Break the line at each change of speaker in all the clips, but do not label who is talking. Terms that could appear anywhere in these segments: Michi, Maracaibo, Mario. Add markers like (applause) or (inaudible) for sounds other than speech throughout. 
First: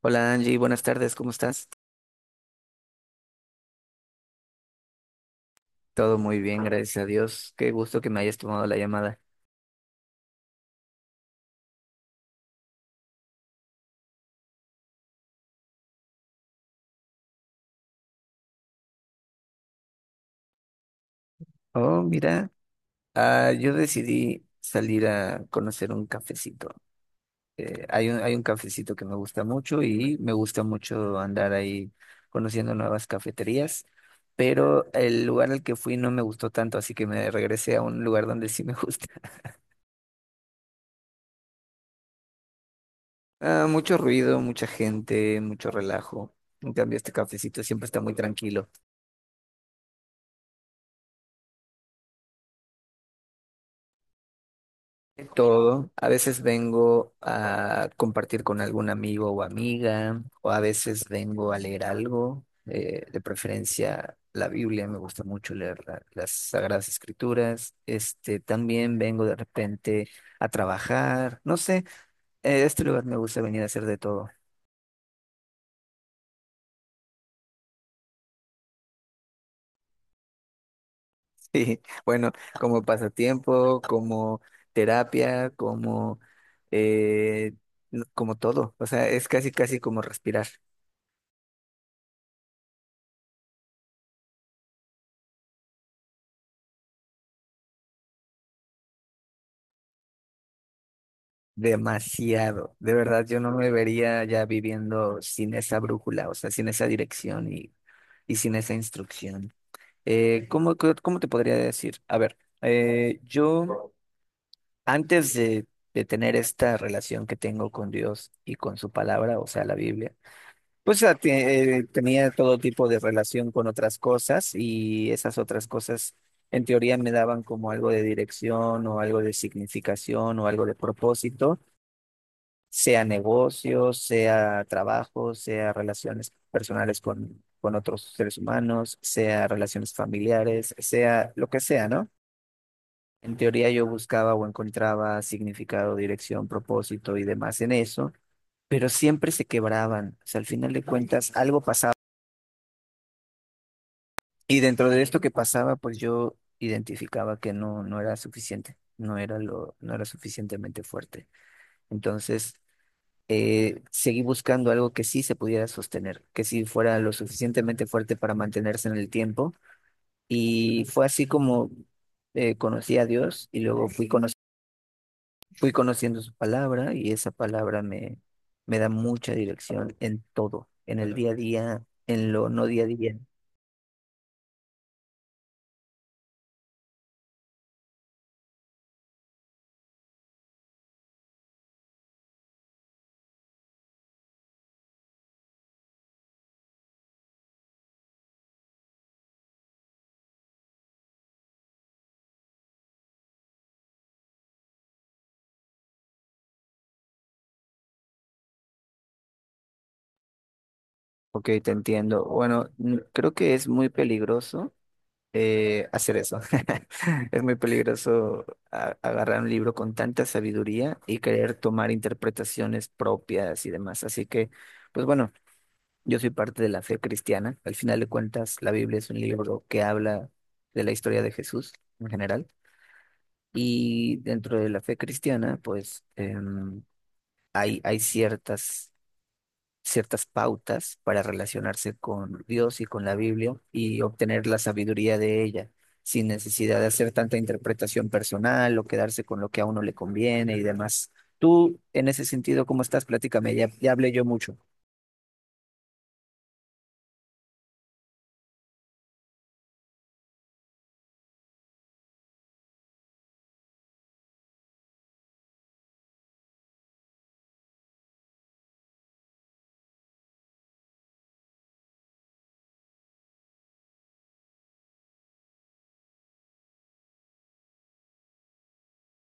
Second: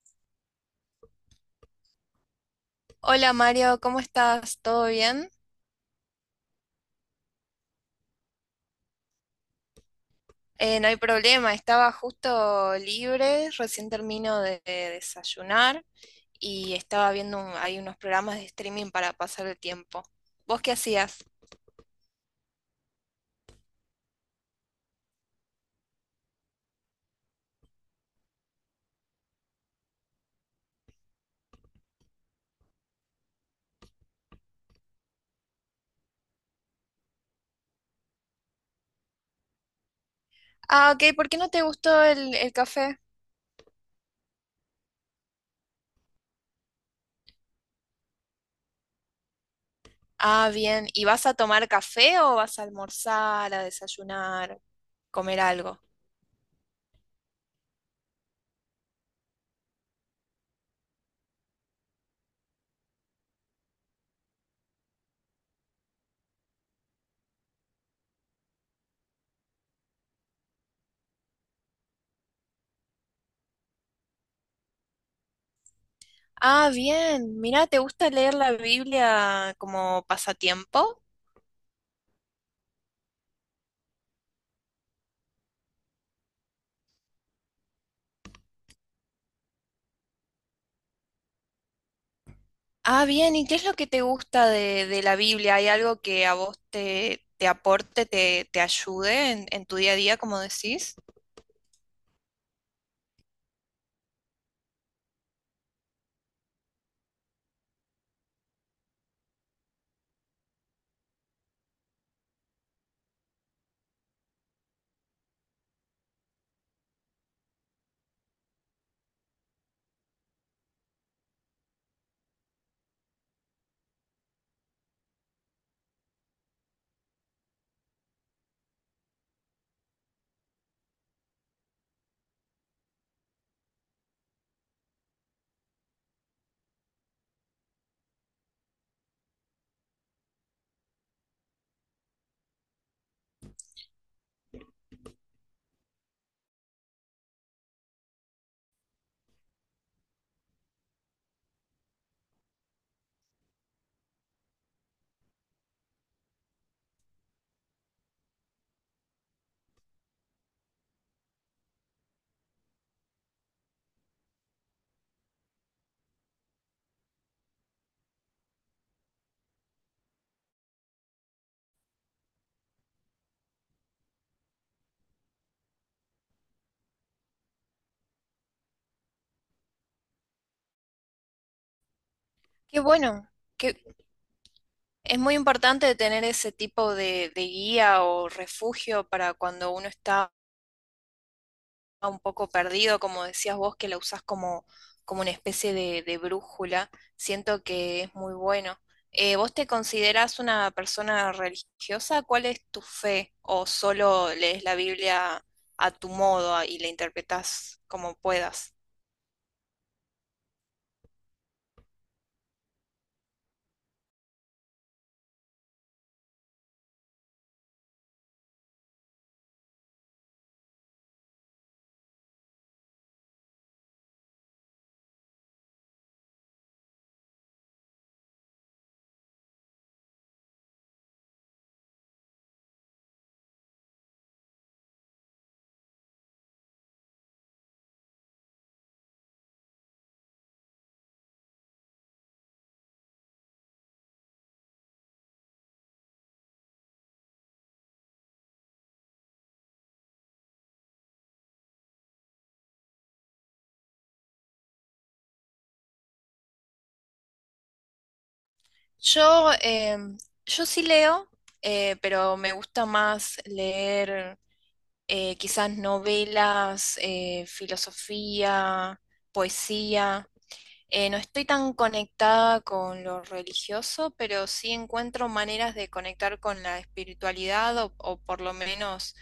Hola Angie, buenas tardes, ¿cómo estás?
Hola Mario, ¿cómo estás? ¿Todo bien?
Todo muy bien, gracias a Dios. Qué gusto que me hayas tomado la llamada.
No hay problema, estaba justo libre, recién termino de desayunar y estaba viendo hay unos programas de streaming para pasar el tiempo. ¿Vos qué hacías?
Oh, mira, yo decidí salir a conocer un cafecito. Hay un cafecito que me gusta mucho y me gusta mucho andar ahí conociendo nuevas cafeterías, pero el lugar al que fui no me gustó tanto, así que me regresé a un lugar donde sí me gusta. (laughs)
Ah, ok, ¿por qué no te gustó el café?
Ah, mucho ruido, mucha gente, mucho relajo. En cambio, este cafecito siempre está muy tranquilo.
Ah, bien, ¿y vas a tomar café o vas a almorzar, a desayunar, comer algo?
Todo. A veces vengo a compartir con algún amigo o amiga, o a veces vengo a leer algo, de preferencia la Biblia, me gusta mucho leer las Sagradas Escrituras. Este, también vengo de repente a trabajar, no sé, este lugar me gusta venir a hacer de todo. (laughs)
Ah, bien, mira, ¿te gusta leer la Biblia como pasatiempo?
Sí, bueno, como pasatiempo, como terapia, como, eh, como todo, o sea, es casi, casi como respirar.
Ah, bien, ¿y qué es lo que te gusta de la Biblia? ¿Hay algo que a vos te aporte, te ayude en tu día a día, como decís?
Demasiado. De verdad, yo no me vería ya viviendo sin esa brújula, o sea, sin esa dirección y sin esa instrucción. ¿Cómo, cómo te podría decir? A ver, yo antes de tener esta relación que tengo con Dios y con su palabra, o sea, la Biblia, pues tenía todo tipo de relación con otras cosas y esas otras cosas en teoría me daban como algo de dirección o algo de significación o algo de propósito, sea negocios, sea trabajo, sea relaciones personales con otros seres humanos, sea relaciones familiares, sea lo que sea, ¿no? En teoría yo buscaba o encontraba significado, dirección, propósito y demás en eso, pero siempre se quebraban. O sea, al final de cuentas algo pasaba. Y dentro de esto que pasaba, pues yo identificaba que no, no era suficiente, no era lo, no era suficientemente fuerte. Entonces, seguí buscando algo que sí se pudiera sostener, que sí fuera lo suficientemente fuerte para mantenerse en el tiempo. Y fue así como conocí a Dios y luego fui, fui conociendo su palabra y esa palabra me, me da mucha dirección en todo, en el día a día, en lo no
Qué
día a día.
bueno, que es muy importante tener ese tipo de guía o refugio para cuando uno está un poco perdido, como decías vos, que la usás como una especie de brújula. Siento que es muy bueno. ¿Vos te considerás una persona religiosa? ¿Cuál es tu fe? ¿O solo lees la Biblia a tu modo y la interpretás como puedas?
Ok, te entiendo. Bueno, creo que es muy peligroso hacer eso. (laughs) Es muy peligroso agarrar un libro con tanta sabiduría y querer tomar interpretaciones propias y demás. Así que, pues bueno, yo soy parte de la fe cristiana. Al final de cuentas, la Biblia es un libro que habla de la historia de Jesús en general. Y dentro de la fe cristiana, pues hay ciertas ciertas pautas para relacionarse con Dios y con la Biblia y obtener la sabiduría de ella, sin necesidad de hacer tanta interpretación personal o quedarse con lo que a uno le conviene y demás. Tú, en ese sentido, ¿cómo estás? Platícame, ya hablé yo mucho.
Yo, yo sí leo, pero me gusta más leer quizás novelas, filosofía, poesía. No estoy tan conectada con lo religioso, pero sí encuentro maneras de conectar con la espiritualidad o por lo menos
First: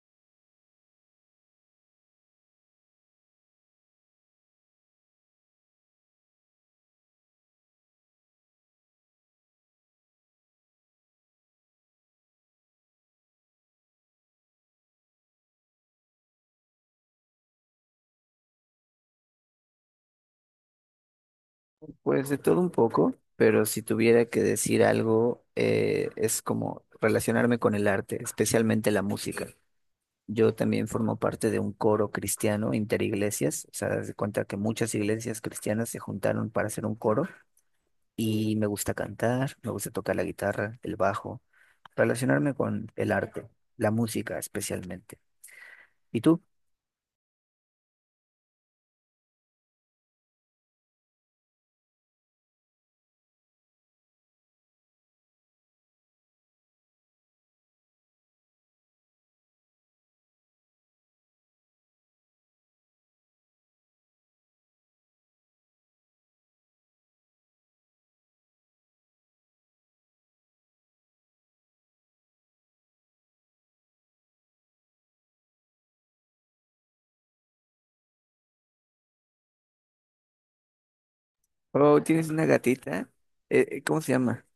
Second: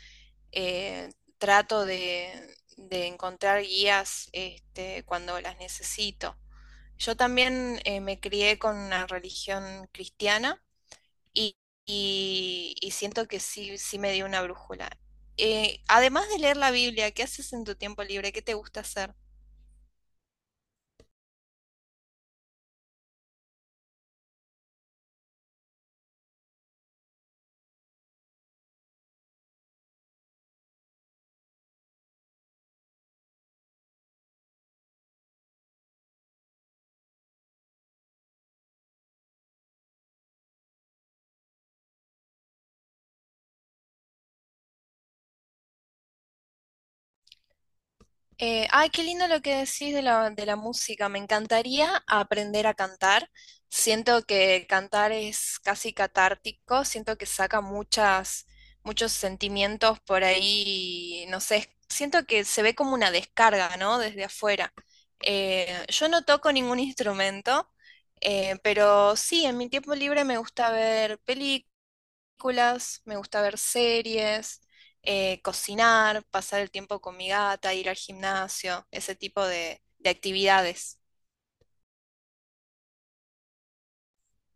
eh, trato de encontrar guías este, cuando las necesito. Yo también me crié con una religión cristiana y, y siento que sí, sí me dio una brújula. Además de leer la Biblia, ¿qué haces en tu tiempo libre? ¿Qué te gusta hacer?
Pues de todo un poco, pero si tuviera que decir algo, es como relacionarme con el arte, especialmente la música. Yo también formo parte de un coro cristiano interiglesias, o sea, das de cuenta que muchas iglesias cristianas se juntaron para hacer un coro. Y me gusta cantar, me gusta tocar la guitarra, el bajo, relacionarme con el arte, la música especialmente. ¿Y tú?
Ay, qué lindo lo que decís de la música. Me encantaría aprender a cantar. Siento que cantar es casi catártico. Siento que saca muchos sentimientos por ahí. No sé, siento que se ve como una descarga, ¿no? Desde afuera. Yo no toco ningún instrumento, pero sí, en mi tiempo libre me gusta ver películas, me gusta ver series, cocinar, pasar el tiempo con mi gata, ir al gimnasio, ese tipo de actividades.
Oh, ¿tienes una gatita? ¿Cómo se llama?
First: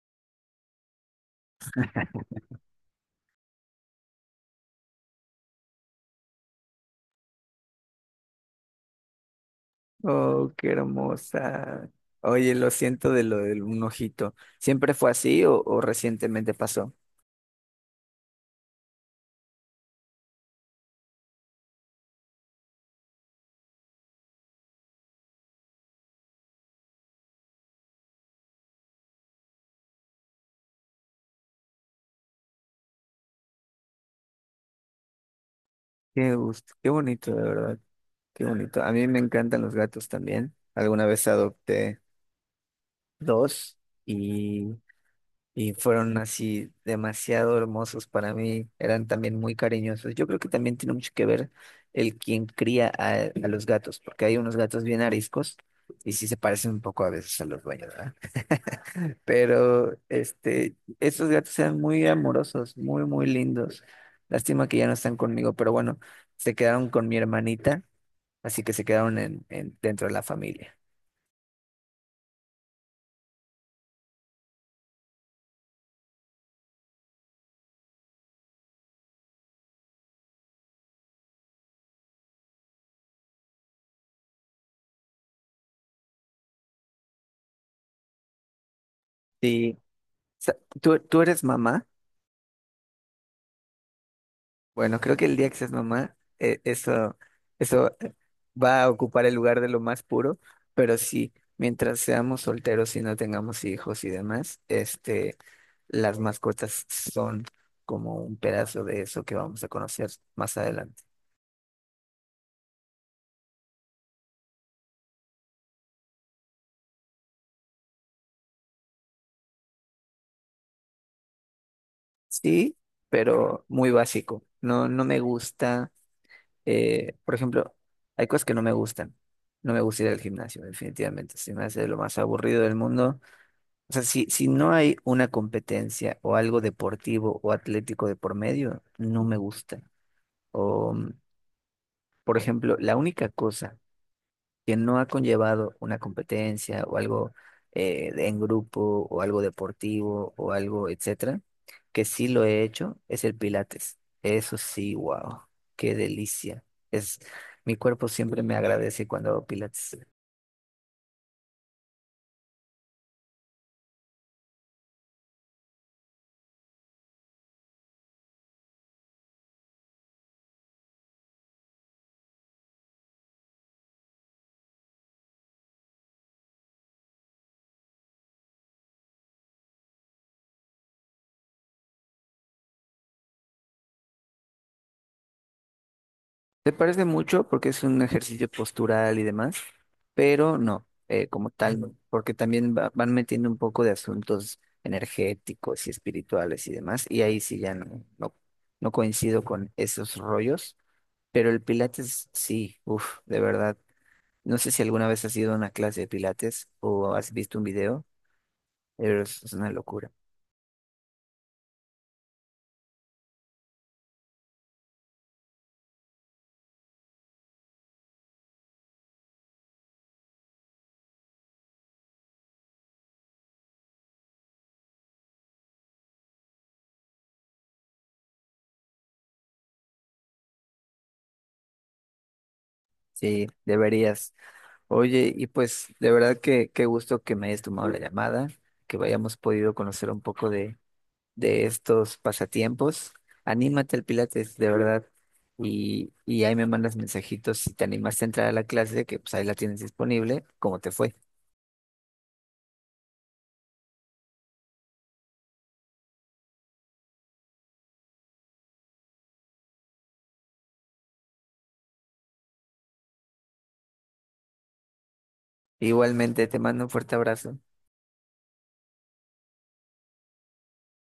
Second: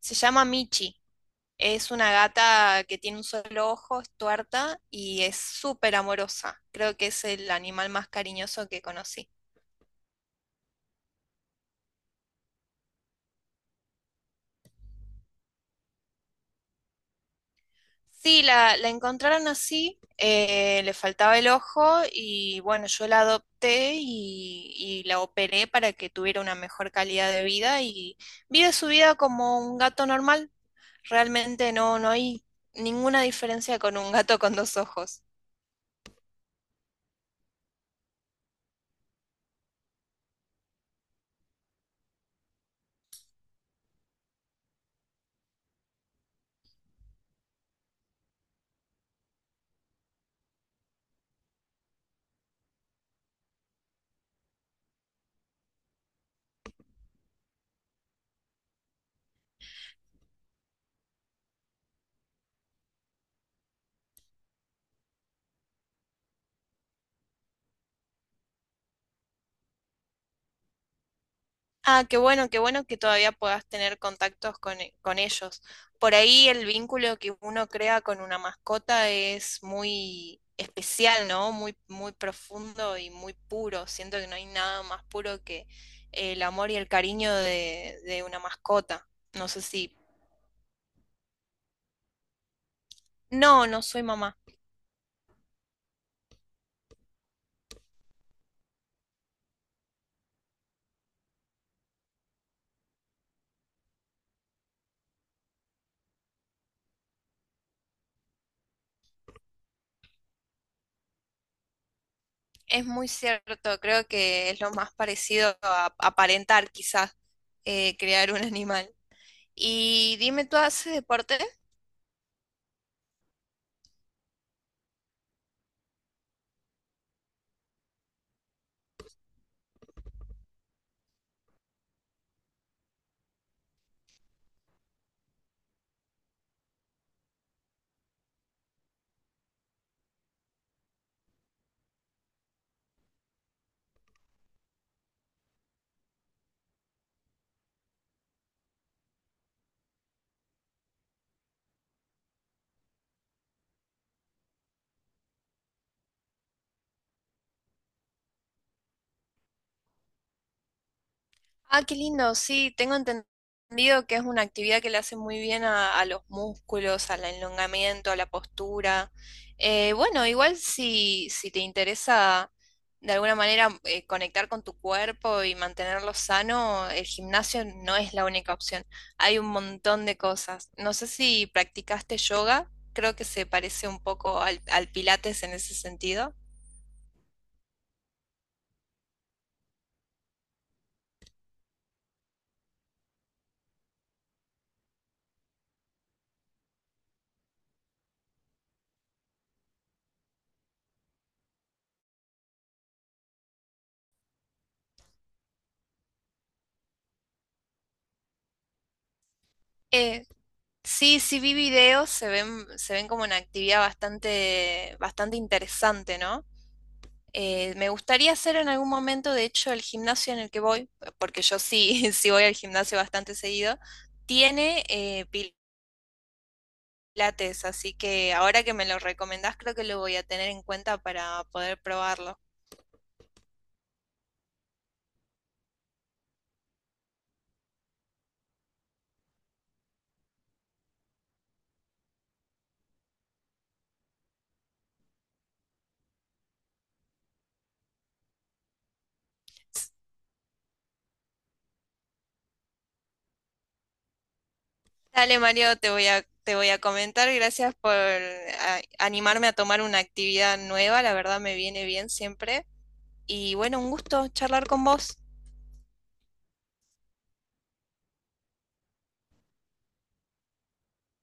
Se llama Michi. Es una gata que tiene un solo ojo, es tuerta y es súper amorosa. Creo que es el animal más cariñoso que conocí.
Oh, qué hermosa. Oye, lo siento de lo del un ojito. ¿Siempre fue así o recientemente pasó?
Sí, la encontraron así, le faltaba el ojo y bueno, yo la adopté y la operé para que tuviera una mejor calidad de vida y vive su vida como un gato normal. Realmente no, no hay ninguna diferencia con un gato con dos ojos.
Qué gusto, qué bonito, de verdad, qué bonito. A mí me encantan los gatos también. Alguna vez adopté dos. Y y fueron así demasiado hermosos para mí, eran también muy cariñosos. Yo creo que también tiene mucho que ver el quien cría a los gatos, porque hay unos gatos bien ariscos y sí se parecen un poco a veces a los dueños, ¿verdad? Pero este, estos gatos eran muy amorosos, muy, muy lindos. Lástima que ya no están conmigo, pero bueno, se quedaron con mi hermanita, así que se quedaron en, dentro de la familia.
Ah, qué bueno que todavía puedas tener contactos con, con ellos. Por ahí el vínculo que uno crea con una mascota es muy especial, ¿no? Muy, muy profundo y muy puro. Siento que no hay nada más puro que el amor y el cariño de una mascota. No sé
Sí.
si...
¿Tú, tú eres mamá?
No, no soy mamá.
Bueno, creo que el día que seas mamá, eso, eso va a ocupar el lugar de lo más puro, pero sí, mientras seamos solteros y no tengamos hijos y demás, este, las mascotas son como un pedazo de eso que vamos a conocer más adelante.
Es muy cierto. Creo que es lo más parecido a aparentar, quizás, crear un (laughs) animal. Y dime, ¿tú haces deporte?
Sí, pero muy básico. No, no me gusta, por ejemplo, hay cosas que no me gustan. No me gusta ir al gimnasio, definitivamente. Se me hace lo más aburrido del mundo. O sea, si, si no hay una competencia o algo deportivo o atlético de por medio, no me gusta. O, por ejemplo, la única cosa que no ha conllevado una competencia o algo en grupo o algo deportivo o algo, etcétera, que sí lo he hecho, es el Pilates. Eso sí, wow, qué delicia. Es, mi cuerpo siempre me agradece cuando hago Pilates.
Ah, qué lindo, sí, tengo entendido que es una actividad que le hace muy bien a los músculos, al elongamiento, a la postura. Bueno, igual si, si te interesa de alguna manera conectar con tu cuerpo y mantenerlo sano, el gimnasio no es la única opción. Hay un montón de cosas. No sé si practicaste yoga, creo que se parece un poco al Pilates en ese sentido.
Se parece mucho porque es un ejercicio postural y demás, pero no, como tal, no, porque también van metiendo un poco de asuntos energéticos y espirituales y demás, y ahí sí ya no, no, no coincido con esos rollos, pero el Pilates sí, uff, de verdad. No sé si alguna vez has ido a una clase de Pilates o has visto un video, pero es una locura.
Eh, sí, sí vi videos, se ven como una actividad bastante, bastante interesante, ¿no? Me gustaría hacer en algún momento, de hecho, el gimnasio en el que voy, porque yo sí, (laughs) sí voy al gimnasio bastante seguido, tiene pilates, así que ahora que me lo recomendás, creo que lo voy a tener en cuenta para poder probarlo.
Sí, deberías. Oye, y pues de verdad que qué gusto que me hayas tomado la llamada, que hayamos podido conocer un poco de estos pasatiempos, anímate al Pilates, de verdad. Y ahí me mandas mensajitos si te animaste a entrar a la clase, que pues ahí la tienes disponible, cómo te fue.
Dale, Mario, te voy a comentar. Gracias por animarme a tomar una actividad nueva, la verdad me viene bien siempre. Y bueno, un gusto charlar con vos.
Igualmente te mando un fuerte abrazo.